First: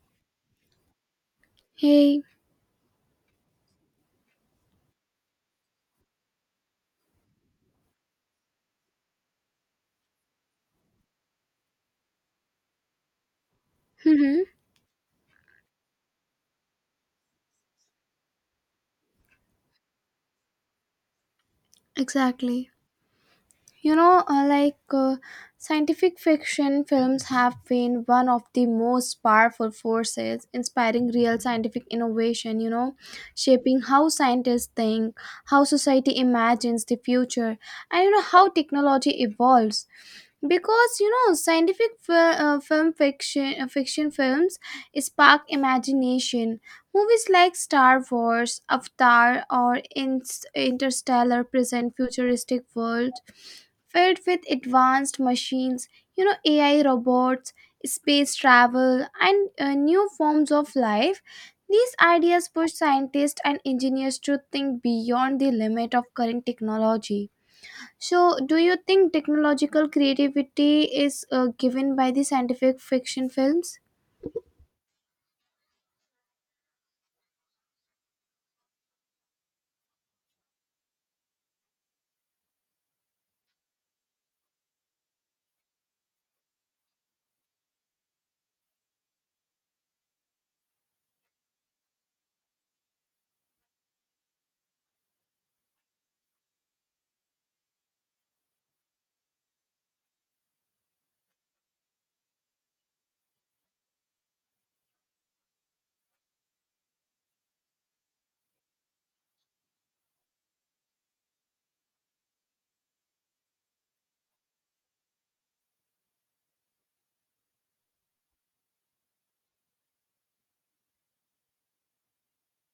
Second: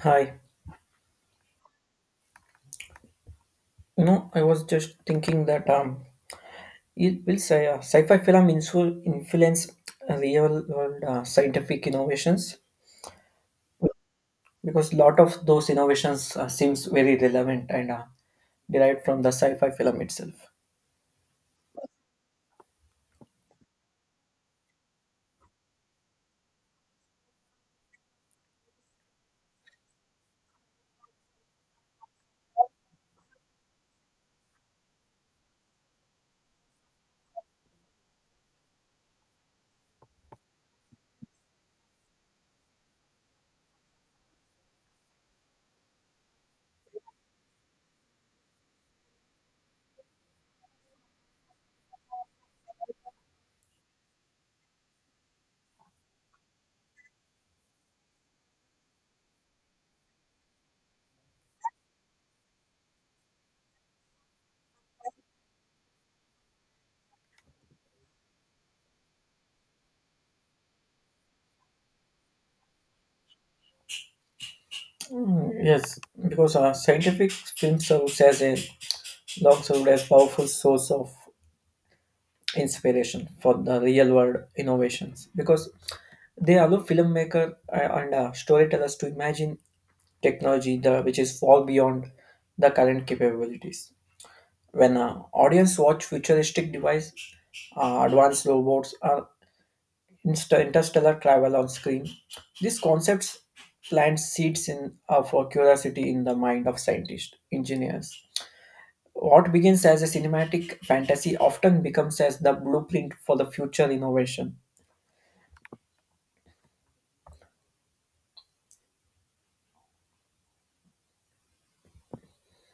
Hi, Hey, I was just thinking that it will say sci-fi film influence real-world scientific innovations mm-hmm, because a lot of those innovations seems very relevant and derived from the sci-fi film itself. exactly. You know, like scientific fiction films have been one of the most powerful forces inspiring real scientific innovation, you know, shaping how scientists think, how society imagines the future, and you know, how technology evolves. Because you know scientific fi- film fiction fiction films spark imagination. Movies like Star Wars, Avatar, or Interstellar present futuristic world filled with advanced machines, you know, AI robots, space travel, and new forms of life. These ideas push scientists and engineers to think beyond the limit of current technology. So, do you think technological creativity is given by the scientific fiction films? Mm, yes, because scientific film serves as a long served as powerful source of inspiration for the real-world innovations because they allow filmmaker and storytellers to imagine technology the, which is far beyond the current capabilities. When audience watch futuristic devices, advanced robots, or interstellar travel on screen, these concepts plant seeds in for curiosity in the mind of scientists, engineers. What begins as a cinematic fantasy often becomes as the blueprint for the future innovation.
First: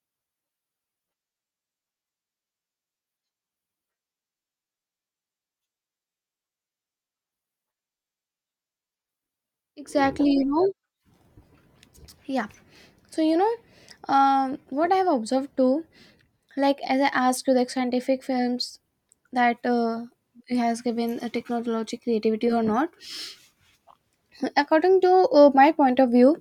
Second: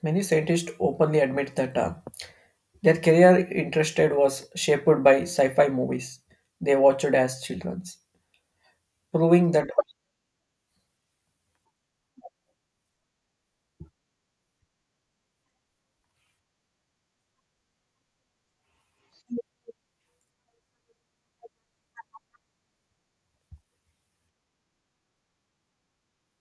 Many scientists openly admit that their career interested was shaped by sci-fi movies they watched as children, proving that, Exactly, you know. Yeah. So, you know, what I've observed too, like as I asked you, like scientific films that has given a technology creativity or not. According to my point of view,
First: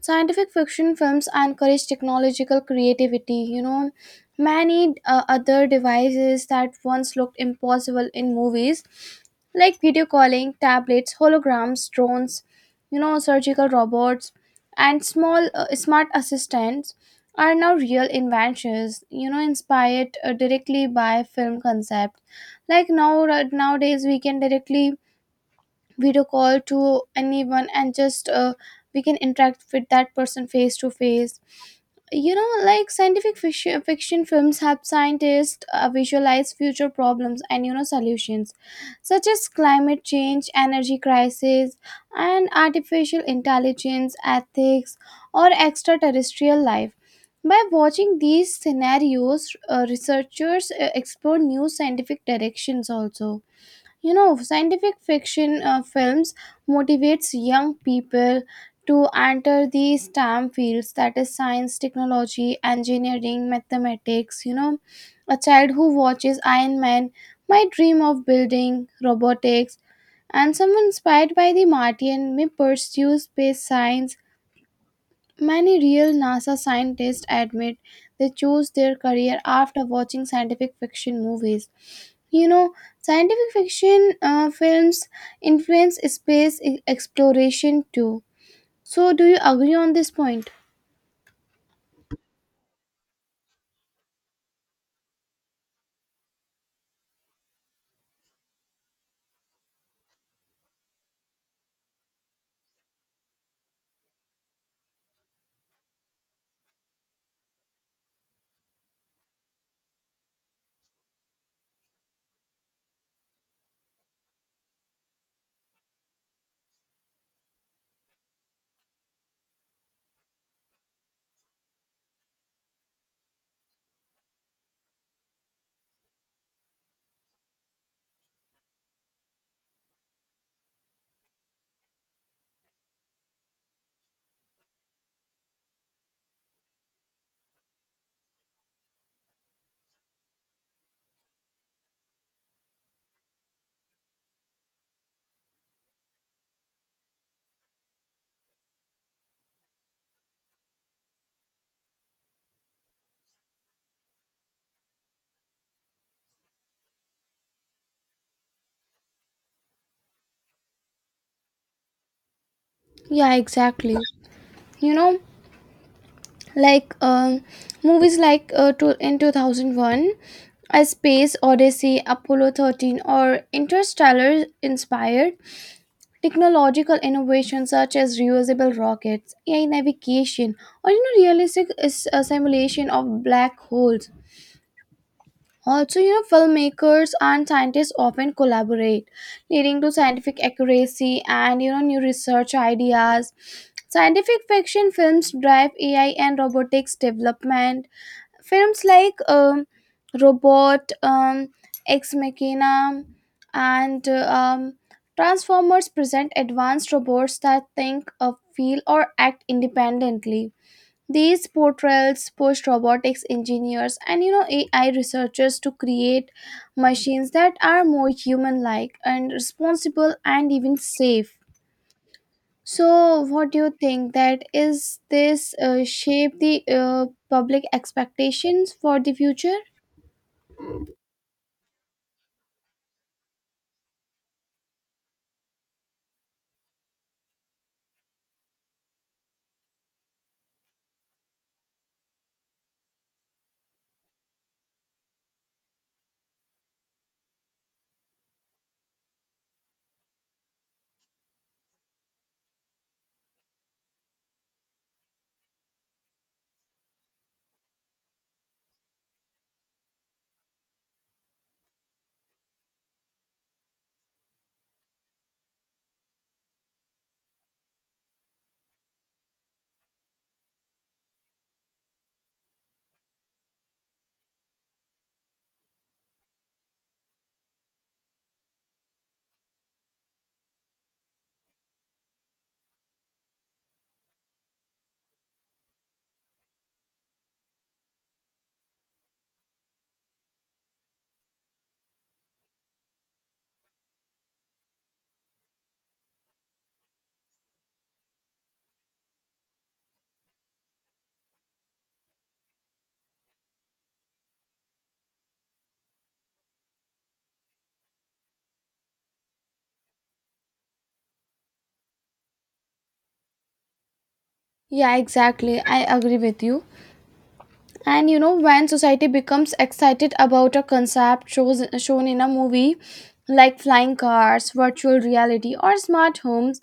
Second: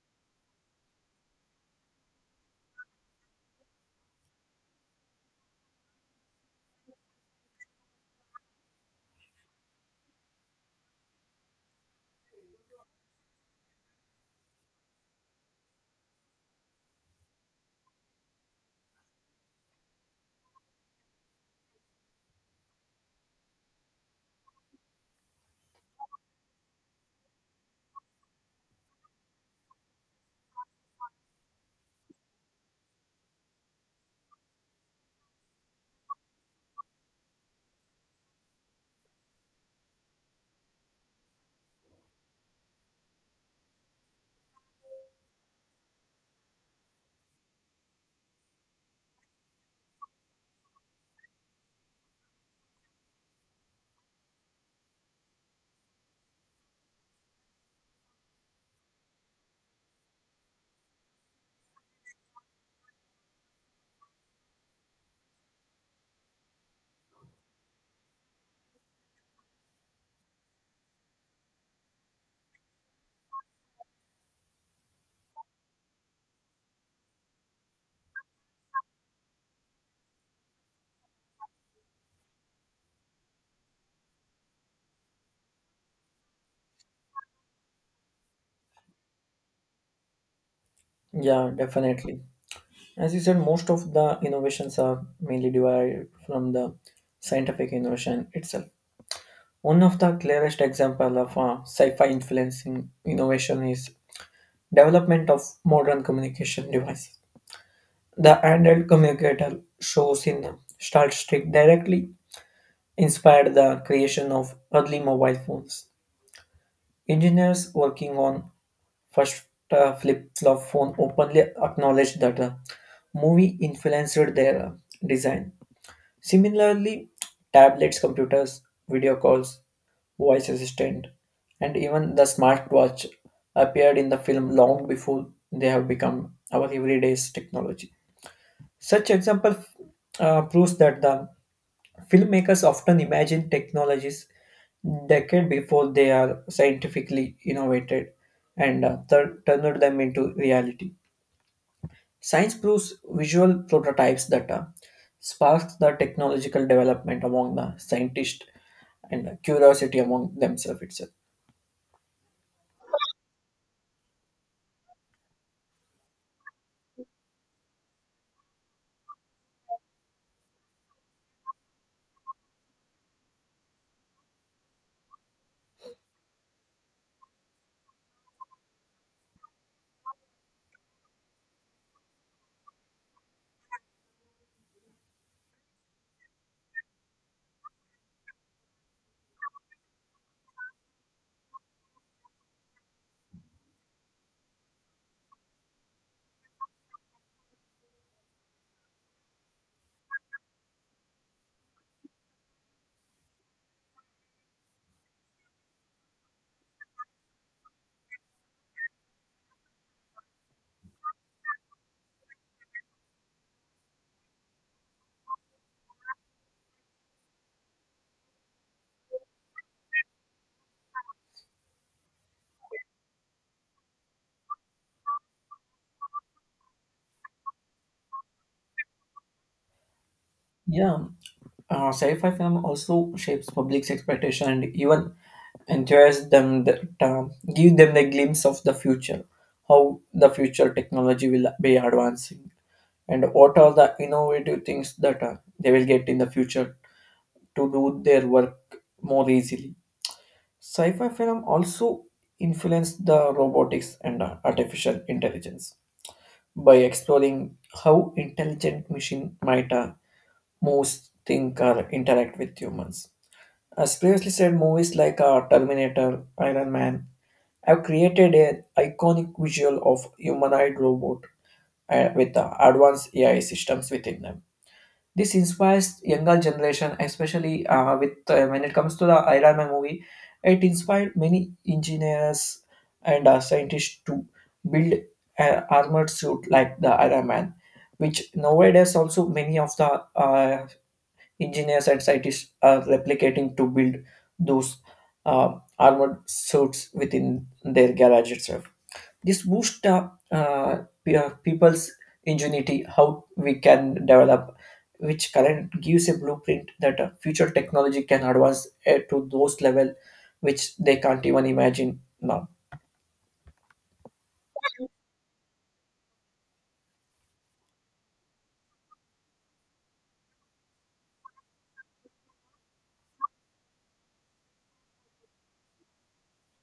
scientific fiction films encourage technological creativity, you know, many other devices that once looked impossible in movies, like video calling, tablets, holograms, drones, you know, surgical robots, and small smart assistants are now real inventions, you know, inspired directly by film concept. Like now right, nowadays we can directly video call to anyone and just we can interact with that person face to face. You know, like scientific fiction films help scientists visualize future problems and you know solutions such as climate change, energy crisis, and artificial intelligence ethics, or extraterrestrial life. By watching these scenarios, researchers explore new scientific directions also. You know, scientific fiction films motivates young people to enter the stem fields, that is science, technology, engineering, mathematics, you know. A child who watches Iron Man might dream of building robotics, and someone inspired by The Martian may pursue space science. Many real nasa scientists admit they chose their career after watching scientific fiction movies, you know. Scientific fiction films influence space exploration too. So do you agree on this point? yeah, definitely. As you said, most of the innovations are mainly derived from the scientific innovation itself. One of the clearest example of sci-fi influencing innovation is development of modern communication devices. The handheld communicator shows in Star Trek directly inspired the creation of early mobile phones. Engineers working on first flip-flop phone openly acknowledged that movie influenced their design. Similarly, tablets, computers, video calls, voice assistant, and even the smartwatch appeared in the film long before they have become our everyday technology. Such example proves that the filmmakers often imagine technologies decade before they are scientifically innovated and turned them into reality. Science proves visual prototypes that sparks the technological development among the scientists and the curiosity among themselves itself. Yeah, exactly, you know. Like movies like in 2001 A Space Odyssey, Apollo 13, or Interstellar inspired technological innovations such as reusable rockets, AI navigation, or you know realistic is a simulation of black holes. Also, you know, filmmakers and scientists often collaborate, leading to scientific accuracy and you know new research ideas. Scientific fiction films drive AI and robotics development. Films like Robot, Ex Machina, and Transformers present advanced robots that think, feel, or act independently. These portrayals pushed robotics engineers and you know AI researchers to create machines that are more human-like and responsible and even safe. So, what do you think that is this shape the public expectations for the future? Yeah, sci-fi film also shapes public's expectation and even entures them that give them the glimpse of the future, how the future technology will be advancing, and what are the innovative things that they will get in the future to do their work more easily. Sci-fi film also influenced the robotics and artificial intelligence by exploring how intelligent machine might most think or interact with humans. As previously said, movies like Terminator, Iron Man have created an iconic visual of humanoid robot with advanced AI systems within them. This inspires younger generation, especially with when it comes to the Iron Man movie. It inspired many engineers and scientists to build an armored suit like the Iron Man, which nowadays also many of the engineers and scientists are replicating to build those uh, armored suits within their garage itself. This boosts people's ingenuity, how we can develop, which current gives a blueprint that future technology can advance to those level which they can't even imagine now. Yeah, exactly. I agree with you. And you know, when society becomes excited about a concept shown in a movie like flying cars, virtual reality, or smart homes,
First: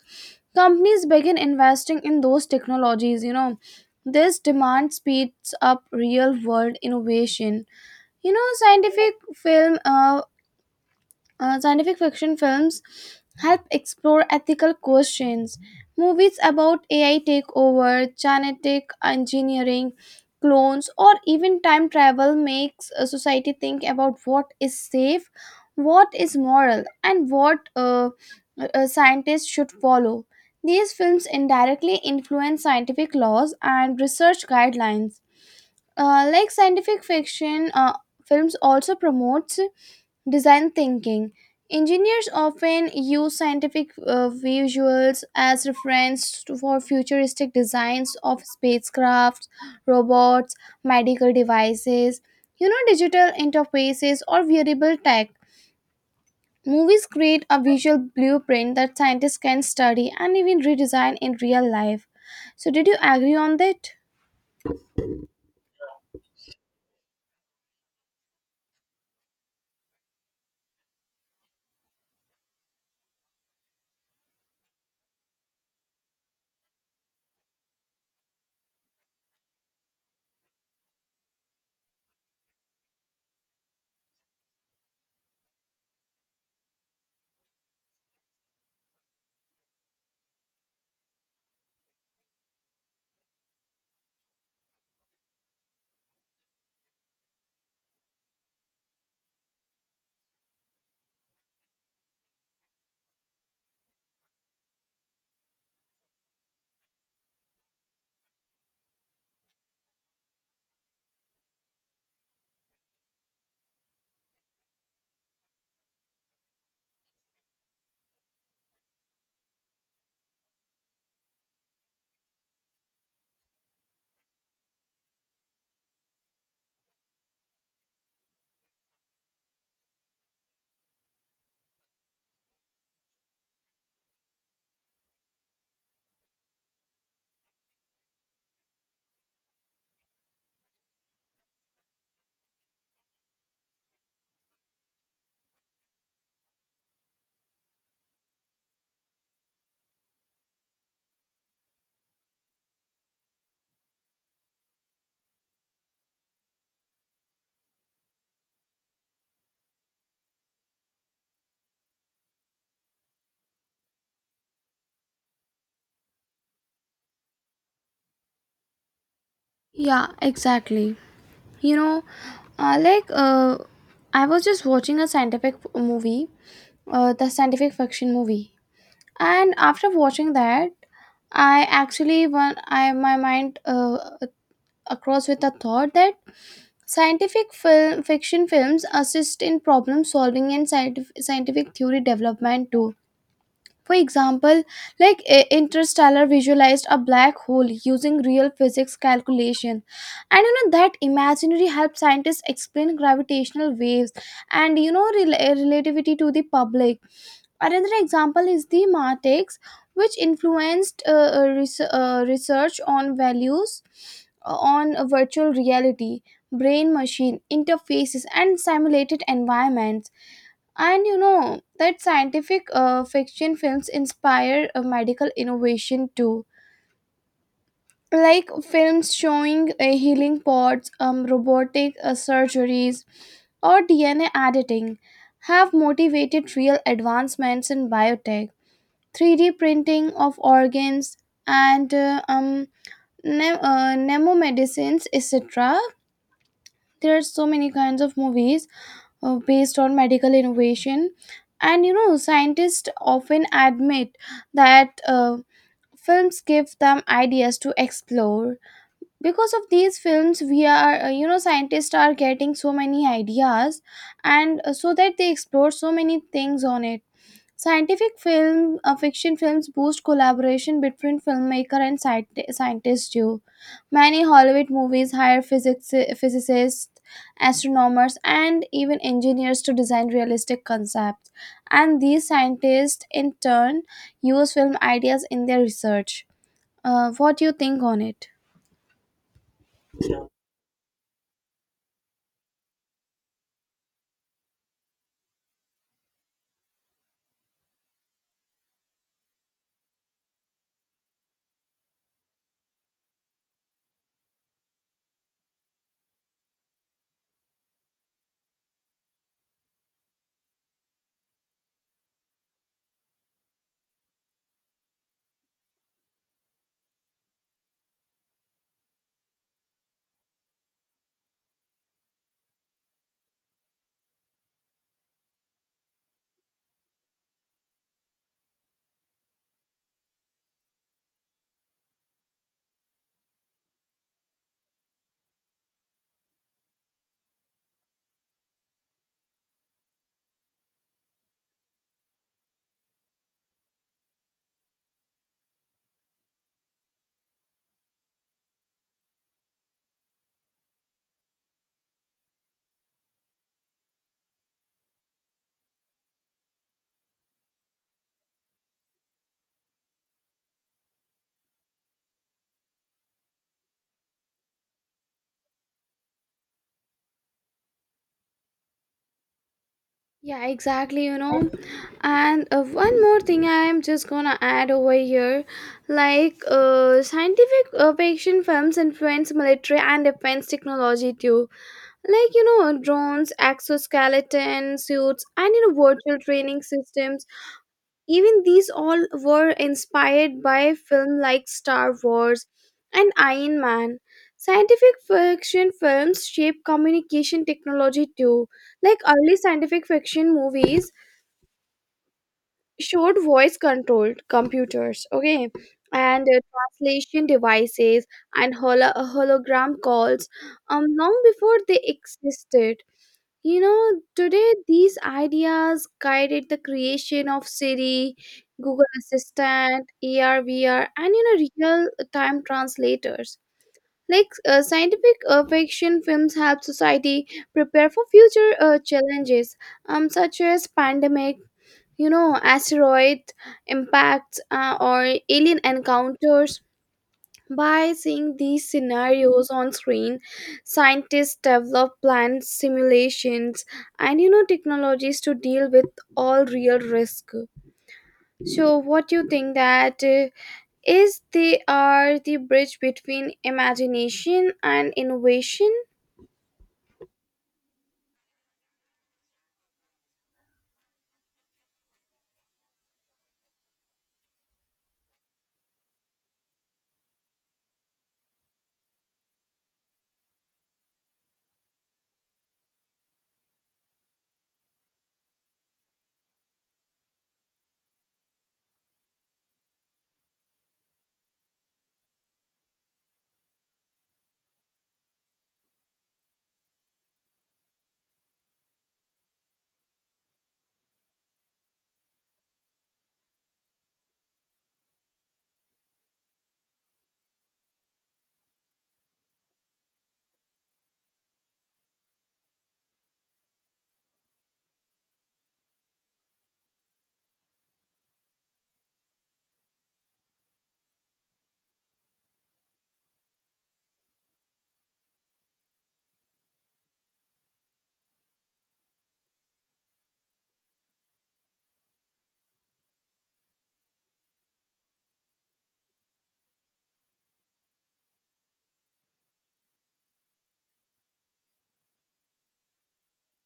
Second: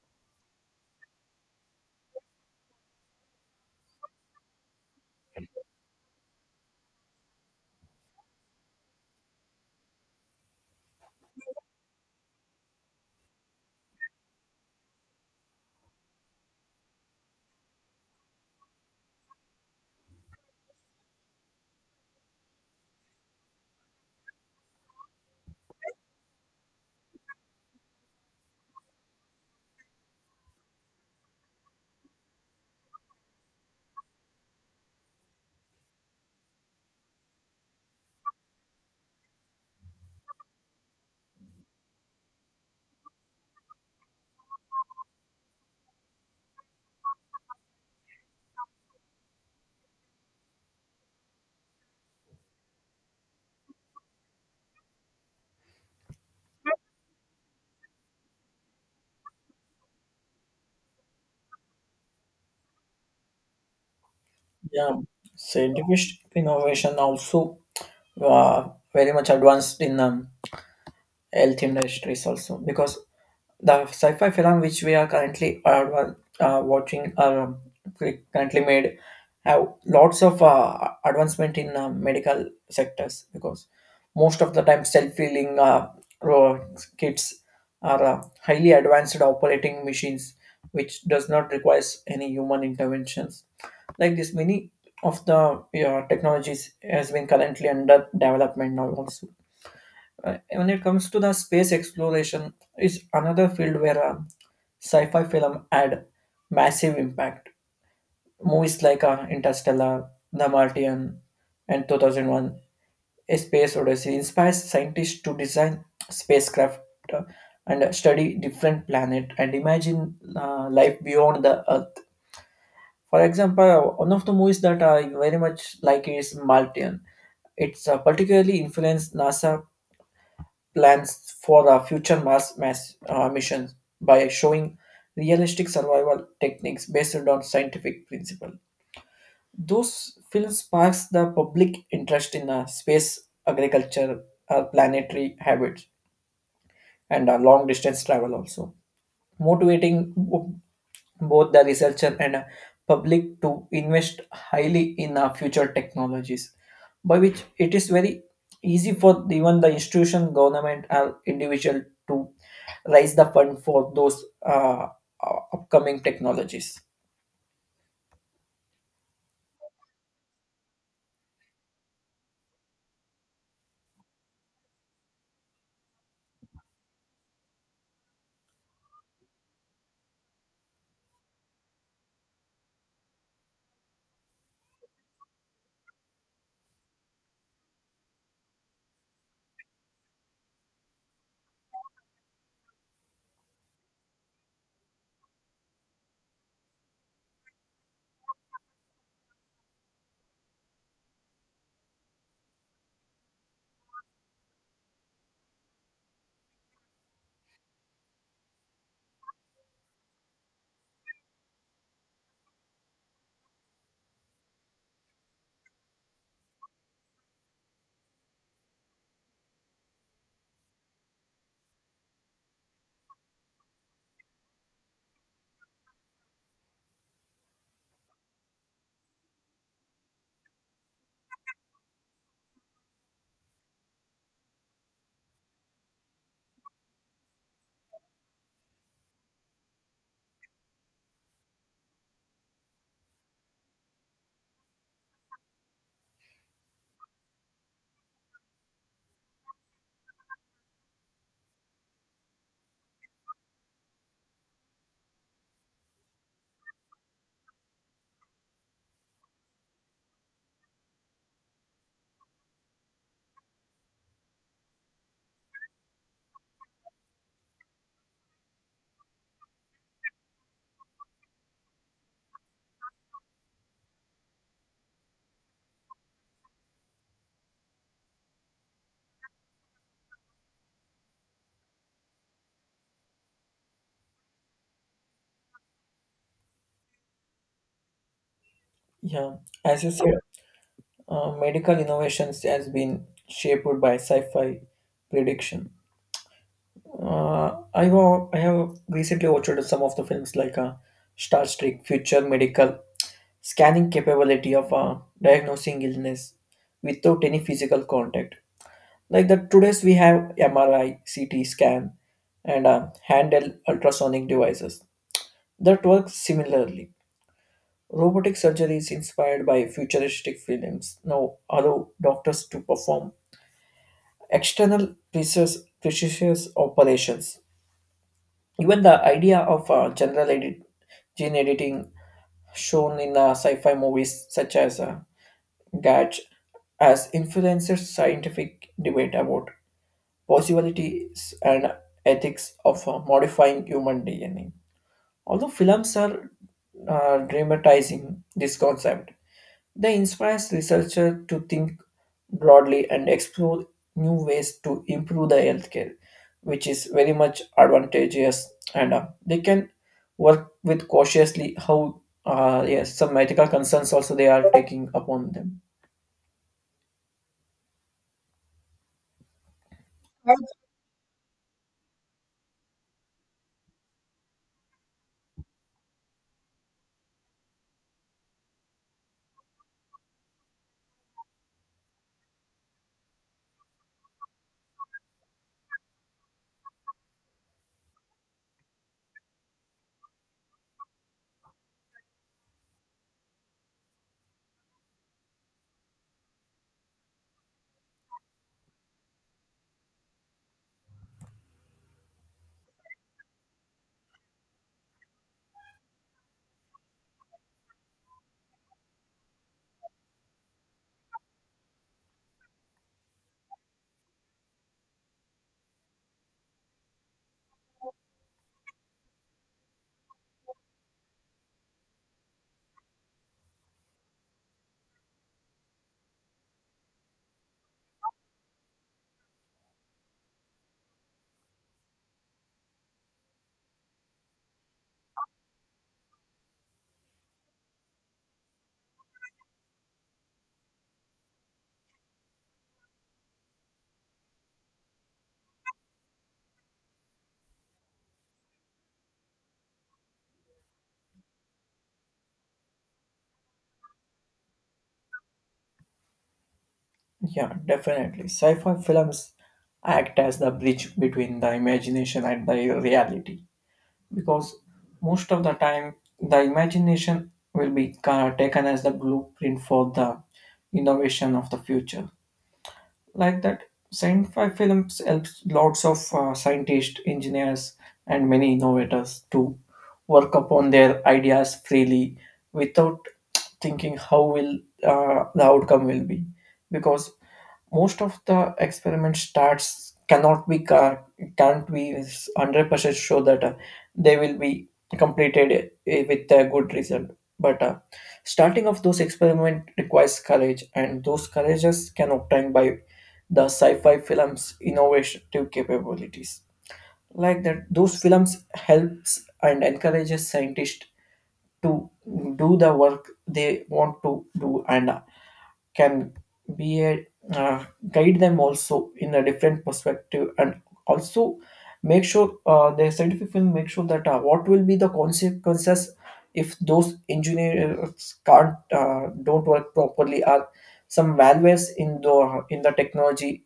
companies begin investing in those technologies. You know, this demand speeds up real world innovation. You know, film uh, scientific fiction films help explore ethical questions. Movies about AI takeover, genetic engineering, clones, or even time travel makes a society think about what is safe, what is moral, and what scientists should follow. These films indirectly influence scientific laws and research guidelines. Like scientific fiction films also promotes design thinking. Engineers often use scientific visuals as reference for futuristic designs of spacecraft, robots, medical devices, you know, digital interfaces, or wearable tech. Movies create a visual blueprint that scientists can study and even redesign in real life. So did you agree on that? Yeah, scientific innovation also very much advanced in health industries also because the sci-fi film which we are currently watching currently made have lots of advancement in medical sectors because most of the time self-healing ro- kits are highly advanced operating machines which does not requires any human interventions like this many of the technologies has been currently under development now also. When it comes to the space exploration, is another field where sci-fi film had massive impact. Movies like Interstellar, The Martian, and 2001: A Space Odyssey inspires scientists to design spacecraft uh, and study different planet and imagine life beyond the Earth. For example, one of the movies that I very much like is Martian. It's particularly influenced NASA plans for the future Mars missions by showing realistic survival techniques based on scientific principle. Those films sparks the public interest in space, agriculture, planetary habits, and long distance travel also motivating both the researcher and public to invest highly in future technologies by which it is very easy for even the institution government or individual to raise the fund for those upcoming technologies. Yeah, exactly, you know. uh, like uh, I was just watching a scientific movie, the scientific fiction movie, and after watching that I actually won I my mind across with the thought that scientific fiction films assist in problem solving and scientific theory development too. For example, like Interstellar visualized a black hole using real physics calculation. And you know that imaginary helped scientists explain gravitational waves and you know relativity to the public. Another example is The Matrix, which influenced research on values on virtual reality, brain machine interfaces, and simulated environments. And you know that scientific fiction films inspire medical innovation too. Like films showing healing pods, robotic surgeries, or DNA editing have motivated real advancements in biotech. 3D printing of organs and nemo medicines, etc. There are so many kinds of movies based on medical innovation. And you know, scientists often admit that films give them ideas to explore. Because of these films, we are, you know, scientists are getting so many ideas, and so that they explore so many things on it. Scientific fiction films boost collaboration between filmmaker and scientists too. Many Hollywood movies hire physicists, astronomers, and even engineers to design realistic concepts. And these scientists, in turn, use film ideas in their research. What do you think on it? Yeah, as you said, medical innovations has been shaped by sci-fi prediction. I have recently watched some of the films like Star Trek, Future Medical, scanning capability of diagnosing illness without any physical contact. Like that, today's we have MRI, CT scan, and handheld ultrasonic devices that work similarly. Robotic surgery is inspired by futuristic films. Now allow doctors to perform external precious operations. Even the idea of gene editing shown in sci-fi movies such as Gatch has influenced scientific debate about possibilities and ethics of modifying human DNA. Although films are dramatizing this concept, they inspire researchers to think broadly and explore new ways to improve the healthcare, which is very much advantageous. And they can work with cautiously how yes, some ethical concerns also they are taking upon them. Yeah, exactly. You. Yeah. Know. And one more thing I am just gonna add over here, like scientific fiction films influence military and defense technology too. Like, you know, drones, exoskeleton suits, and you know, virtual training systems. Even these all were inspired by film like Star Wars and Iron Man. Scientific fiction films shape communication technology too. Like early scientific fiction movies showed voice controlled computers, okay, and translation devices, and hologram calls, um, long before they existed. You know, today these ideas guided the creation of Siri, Google Assistant, ARVR, and you know real time translators. Like scientific fiction films help society prepare for future challenges, such as pandemic, you know, asteroid impacts, or alien encounters. By seeing these scenarios on screen, scientists develop planned simulations and you know technologies to deal with all real risk. So what you think that is they are the bridge between imagination and innovation? Yeah, definitely. Sci-fi films act as the bridge between the imagination and the reality, because most of the time the imagination will be taken as the blueprint for the innovation of the future. Like that, sci-fi films helps lots of scientists engineers and many innovators to work upon their ideas freely without thinking how will the outcome will be, because most of the experiment starts cannot be can't be 100% sure that they will be completed with a good result. But starting of those experiment requires courage and those courages can obtain by the sci-fi films innovative capabilities. Like that, those films helps and encourages scientists to do the work they want to do and can be a uh, guide them also in a different perspective and also make sure the scientific will make sure that what will be the consequences if those engineers can't don't work properly or some malwares in the technology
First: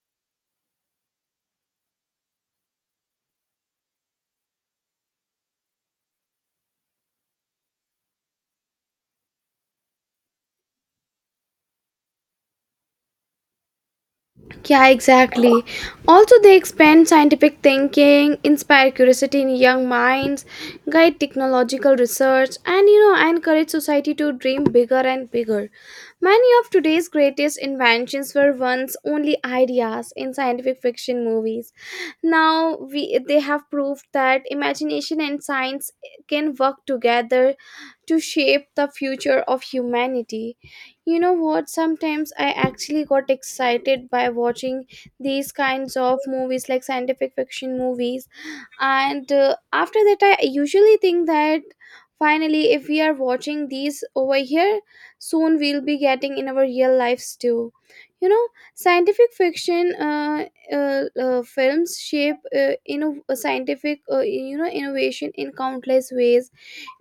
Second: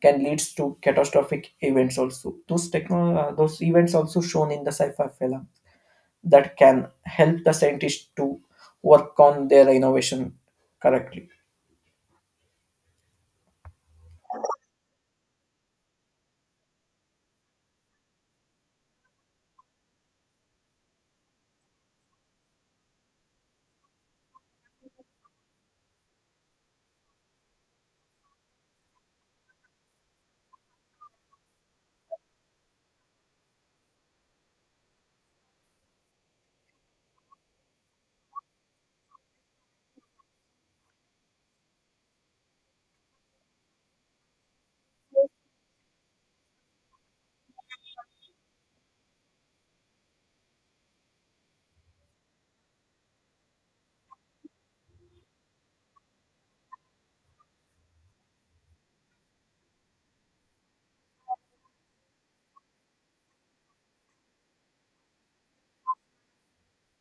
can leads to catastrophic events. Also those those events also shown in the sci-fi film that can help the scientists to work on their innovation correctly. Yeah, exactly. Also, they expand scientific thinking, inspire curiosity in young minds, guide technological research, and you know, encourage society to dream bigger and bigger. Many of today's greatest inventions were once only ideas in scientific fiction movies. Now we they have proved that imagination and science can work together to shape the future of humanity. You know what, sometimes I actually got excited by watching these kinds of movies, like scientific fiction movies. And after that I usually think that finally if we are watching these over here, soon we'll be getting in our real lives too, you know. Scientific fiction films shape scientific, you know, innovation in countless ways,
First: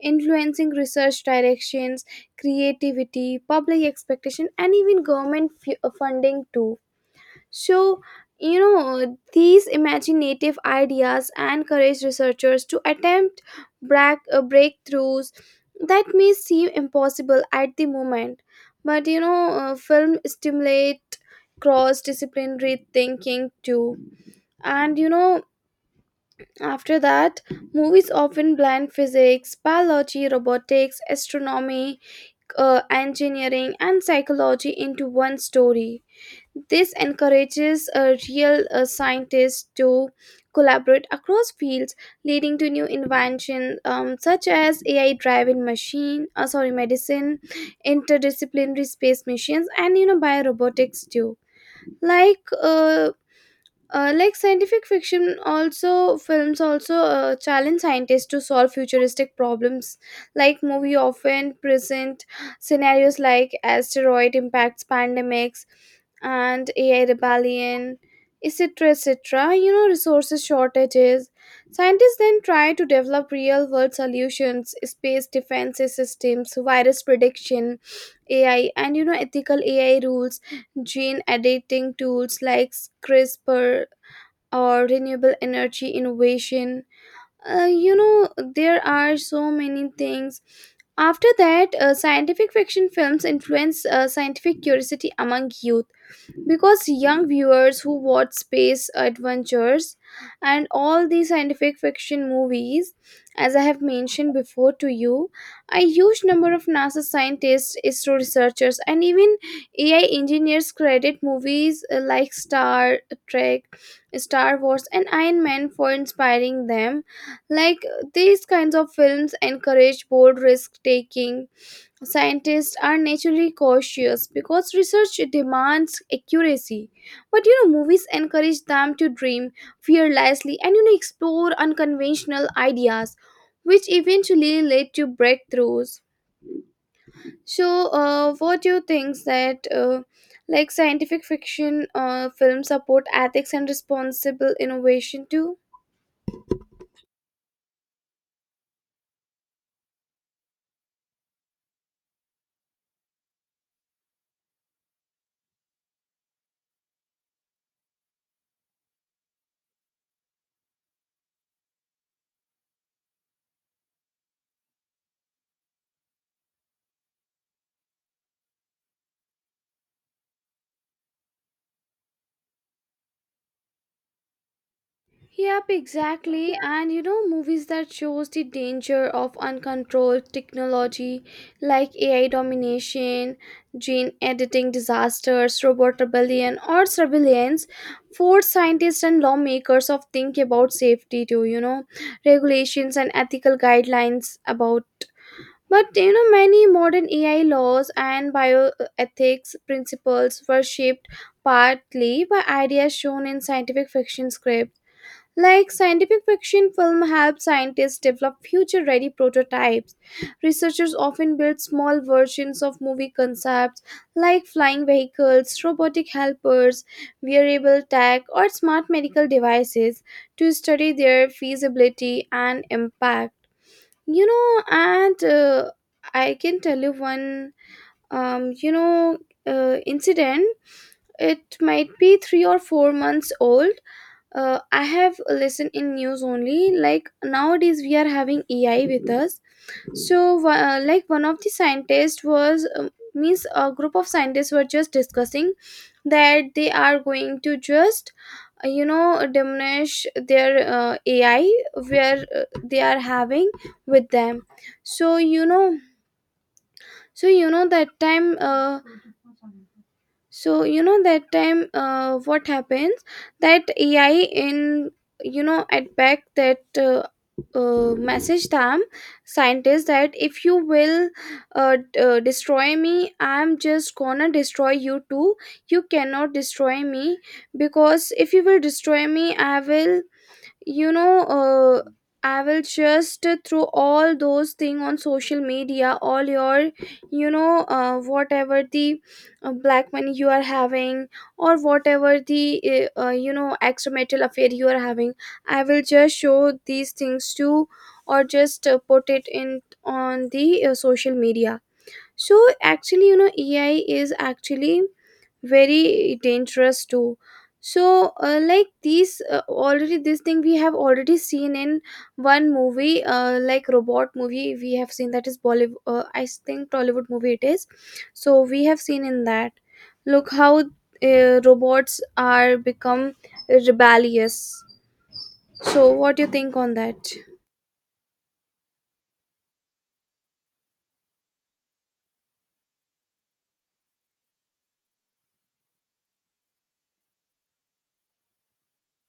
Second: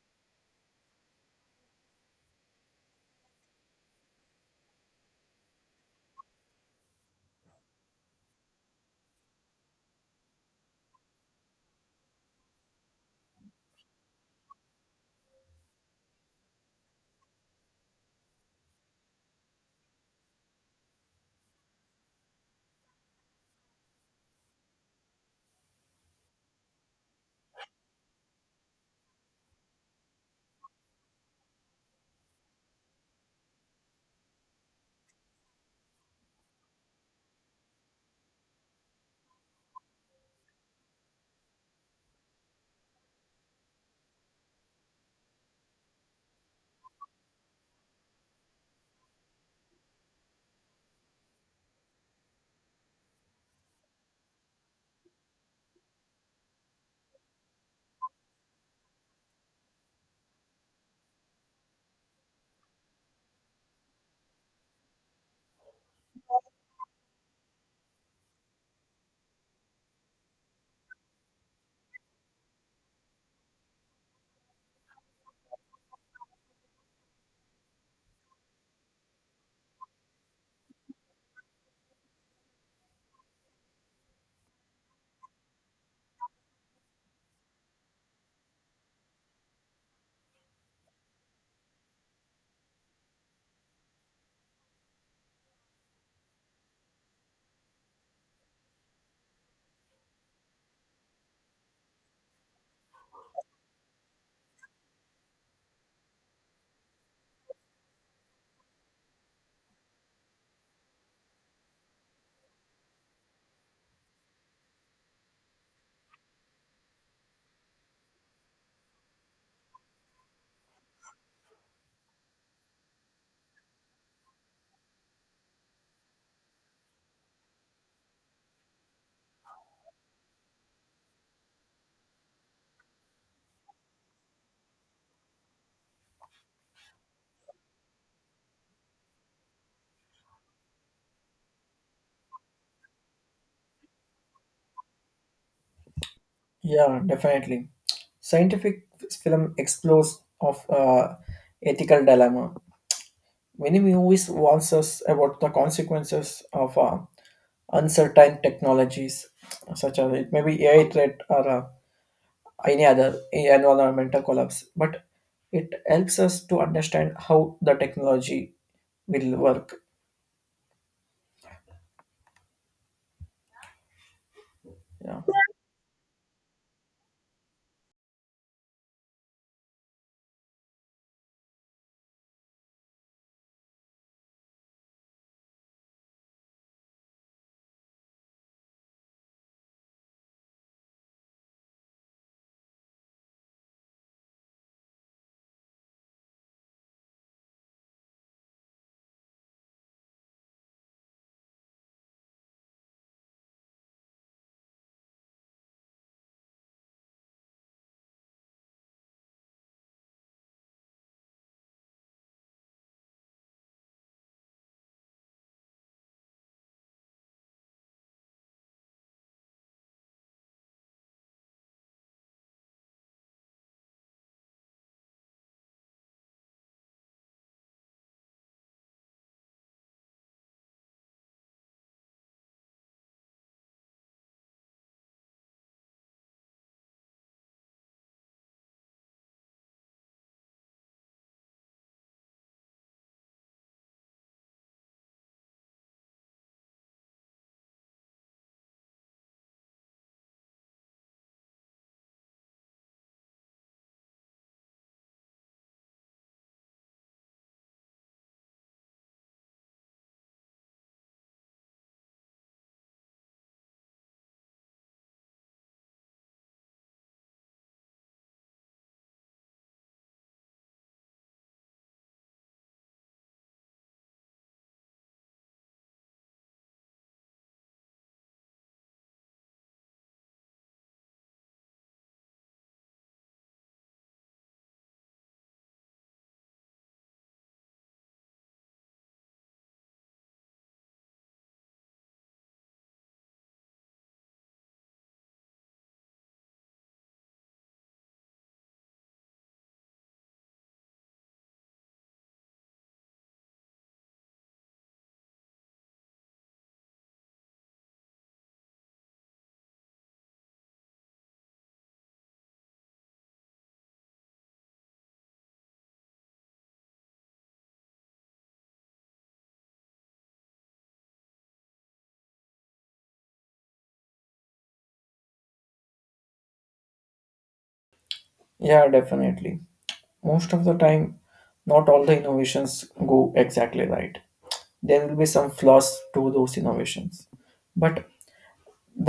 influencing research directions, creativity, public expectation, and even government funding too. So, you know, these imaginative ideas encourage researchers to attempt breakthroughs that may seem impossible at the moment. But, you know, film stimulate cross-disciplinary thinking too. And, you know, after that, movies often blend physics, biology, robotics, astronomy, engineering, and psychology into one story. This encourages real scientists to collaborate across fields, leading to new inventions, such as AI-driven medicine, interdisciplinary space missions, and you know biorobotics too. Like uh, like scientific fiction also films also challenge scientists to solve futuristic problems, like movie often present scenarios like asteroid impacts, pandemics, and AI rebellion, etc., etc., you know, resources shortages. Scientists then try to develop real world solutions, space defense systems, virus prediction, AI, and you know ethical AI rules, gene editing tools like CRISPR, or renewable energy innovation. You know, there are so many things. After that, scientific fiction films influence scientific curiosity among youth, because young viewers who watch space adventures and all the scientific fiction movies, as I have mentioned before to you, a huge number of nasa scientists, isro researchers, and even AI engineers credit movies like Star Trek, Star Wars, and Iron Man for inspiring them. Like these kinds of films encourage bold risk taking. Scientists are naturally cautious because research demands accuracy. But you know, movies encourage them to dream fearlessly and you know, explore unconventional ideas, which eventually lead to breakthroughs. So, what do you think that, like, scientific fiction films support ethics and responsible innovation too? Yeah, definitely. Scientific film explores of ethical dilemma. Many movies warns us about the consequences of uncertain technologies, such as it may be AI threat or any other environmental collapse. But it helps us to understand how the technology will work. Yeah, Yep, exactly. And you know, movies that shows the danger of uncontrolled technology like AI domination, gene editing disasters, robot rebellion, or surveillance force scientists and lawmakers of think about safety too, you know, regulations and ethical guidelines about, but you know many modern AI laws and bioethics principles were shaped partly by ideas shown in scientific fiction scripts. Like scientific fiction film help scientists develop future-ready prototypes. Researchers often build small versions of movie concepts like flying vehicles, robotic helpers, wearable tech, or smart medical devices to study their feasibility and impact. You know, and I can tell you one um, you know, incident. It might be 3 or 4 months old. I have listened in news only. Like nowadays, we are having AI with us. So, like one of the scientists was means a group of scientists were just discussing that they are going to just diminish their AI where they are having with them. So you know, so you know that time. So you know that time, what happens that AI in, you know, at back that, message them scientists that if you will destroy me, I'm just gonna destroy you too. You cannot destroy me, because if you will destroy me, I will, you know uh, I will just throw all those thing on social media, all your, whatever the black money you are having, or whatever the extramarital affair you are having. I will just show these things to, or just put it in on the social media. So actually, you know, AI is actually very dangerous too. So like these, already this thing we have already seen in one movie, like robot movie, we have seen that is Bollywood, I think Tollywood movie it is. So we have seen in that, look how robots are become rebellious. So what do you think on that? yeah, definitely. Most of the time not all the innovations go exactly right. There will be some flaws to those innovations, but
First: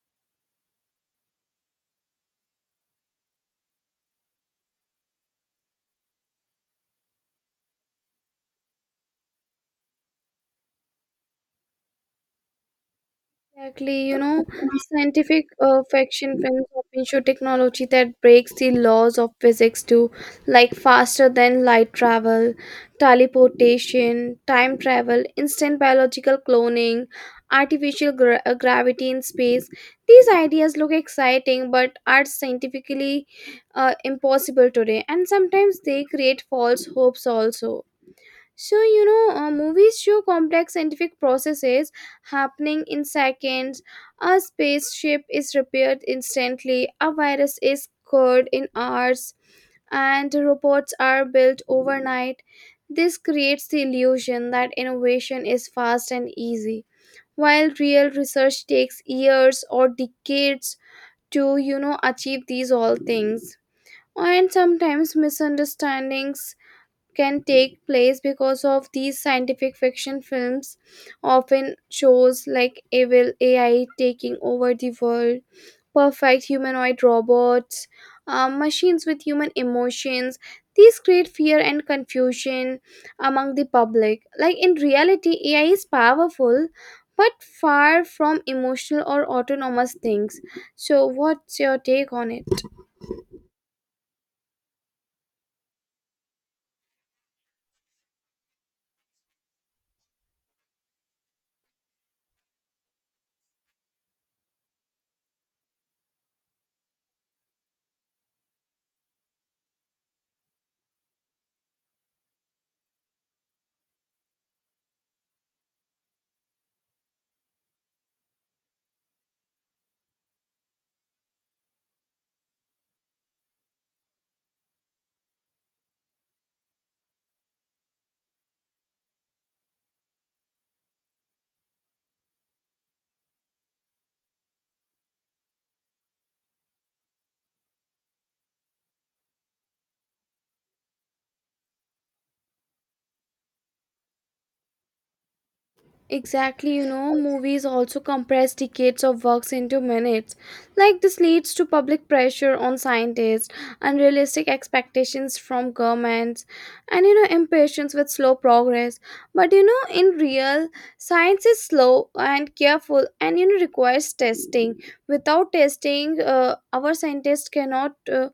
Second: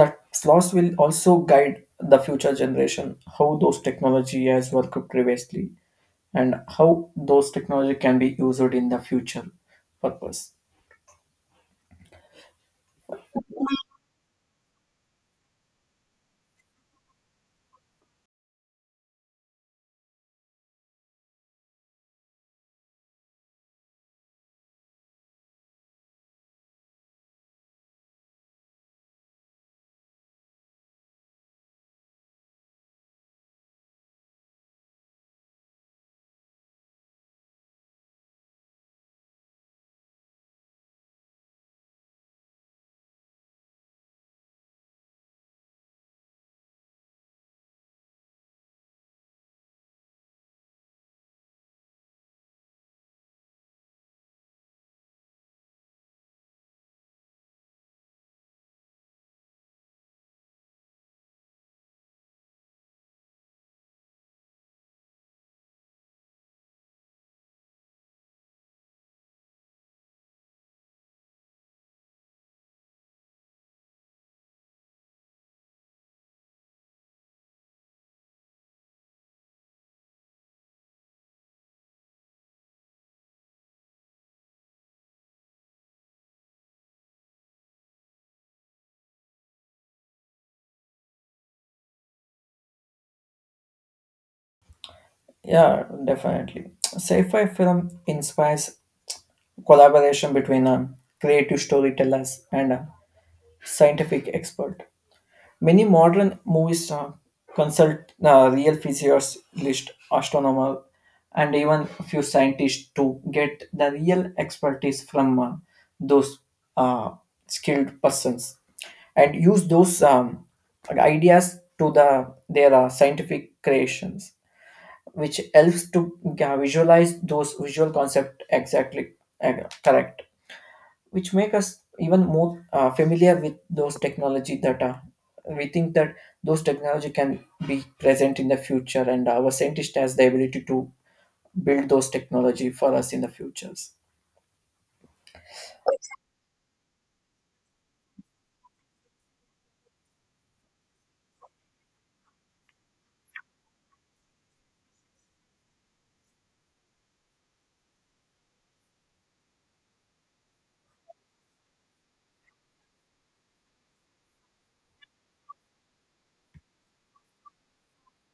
that flaws will also guide the future generation how those technology has worked previously and how those technology can be used in the future purpose. Exactly, you know, scientific fiction films often show technology that breaks the laws of physics too, like faster than light travel, teleportation, time travel, instant biological cloning, artificial gravity in space. These ideas look exciting but are scientifically impossible today, and sometimes they create false hopes also. So, you know, movies show complex scientific processes happening in seconds. A spaceship is repaired instantly, a virus is cured in hours, and robots are built overnight. This creates the illusion that innovation is fast and easy, while real research takes years or decades to, you know, achieve these all things. And sometimes misunderstandings can take place because of these scientific fiction films often shows like evil AI taking over the world, perfect humanoid robots, machines with human emotions. These create fear and confusion among the public. Like in reality, AI is powerful but far from emotional or autonomous things. So, what's your take on it? Yeah, definitely. Sci-fi film inspires collaboration between creative storytellers and a scientific expert. Many modern movies stars consult real physicists, astronomers, and even a few scientists to get the real expertise from those uh, skilled persons and use those ideas to the their scientific creations, which helps to visualize those visual concept exactly uh, correct, which make us even more familiar with those technology that we think that those technology can be present in the future and our scientist has the ability to build those technology for us in the futures. Exactly, you know, movies also compress decades of works into minutes. Like, this leads to public pressure on scientists, unrealistic expectations from governments, and, you know, impatience with slow progress. But you know, in real, science is slow and careful and, you know, requires testing. Without testing, our scientists cannot uh,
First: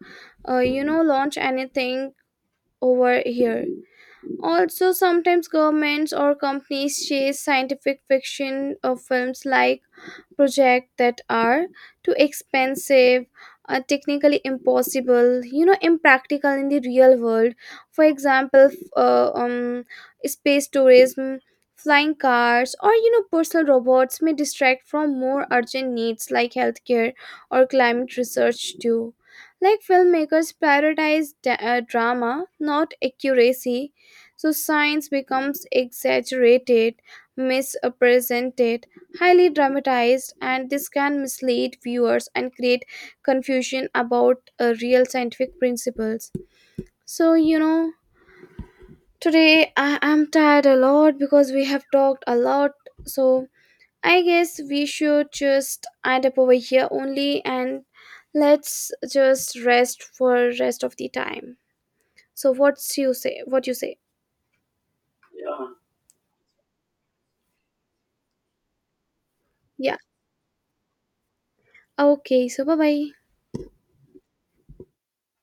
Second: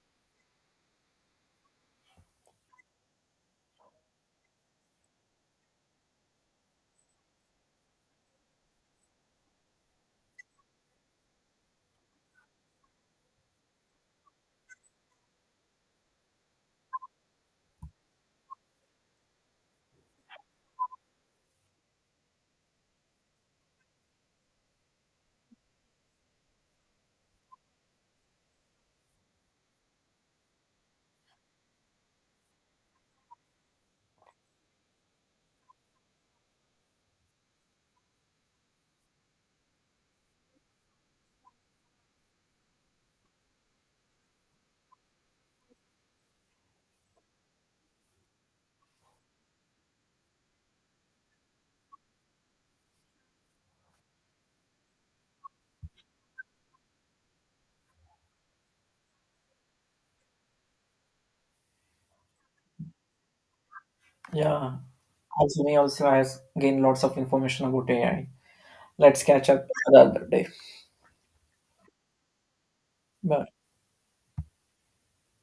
uh, you know, launch anything over here. Also, sometimes governments or companies chase scientific fiction films like projects that are too expensive, technically impossible, you know, impractical in the real world. For example, space tourism, flying cars, or, you know, personal robots may distract from more urgent needs like healthcare or climate research too. Like, filmmakers prioritize drama, not accuracy, so science becomes exaggerated, misrepresented, highly dramatized, and this can mislead viewers and create confusion about real scientific principles. So, you know, today I am tired a lot because we have talked a lot. So, I guess we should just end up over here only, and let's just rest for rest of the time. So, what's you say? What you say? Yeah, also me also has gained lots of information about AI. Let's catch up Yeah. the other day. Okay. So, bye bye. Bye.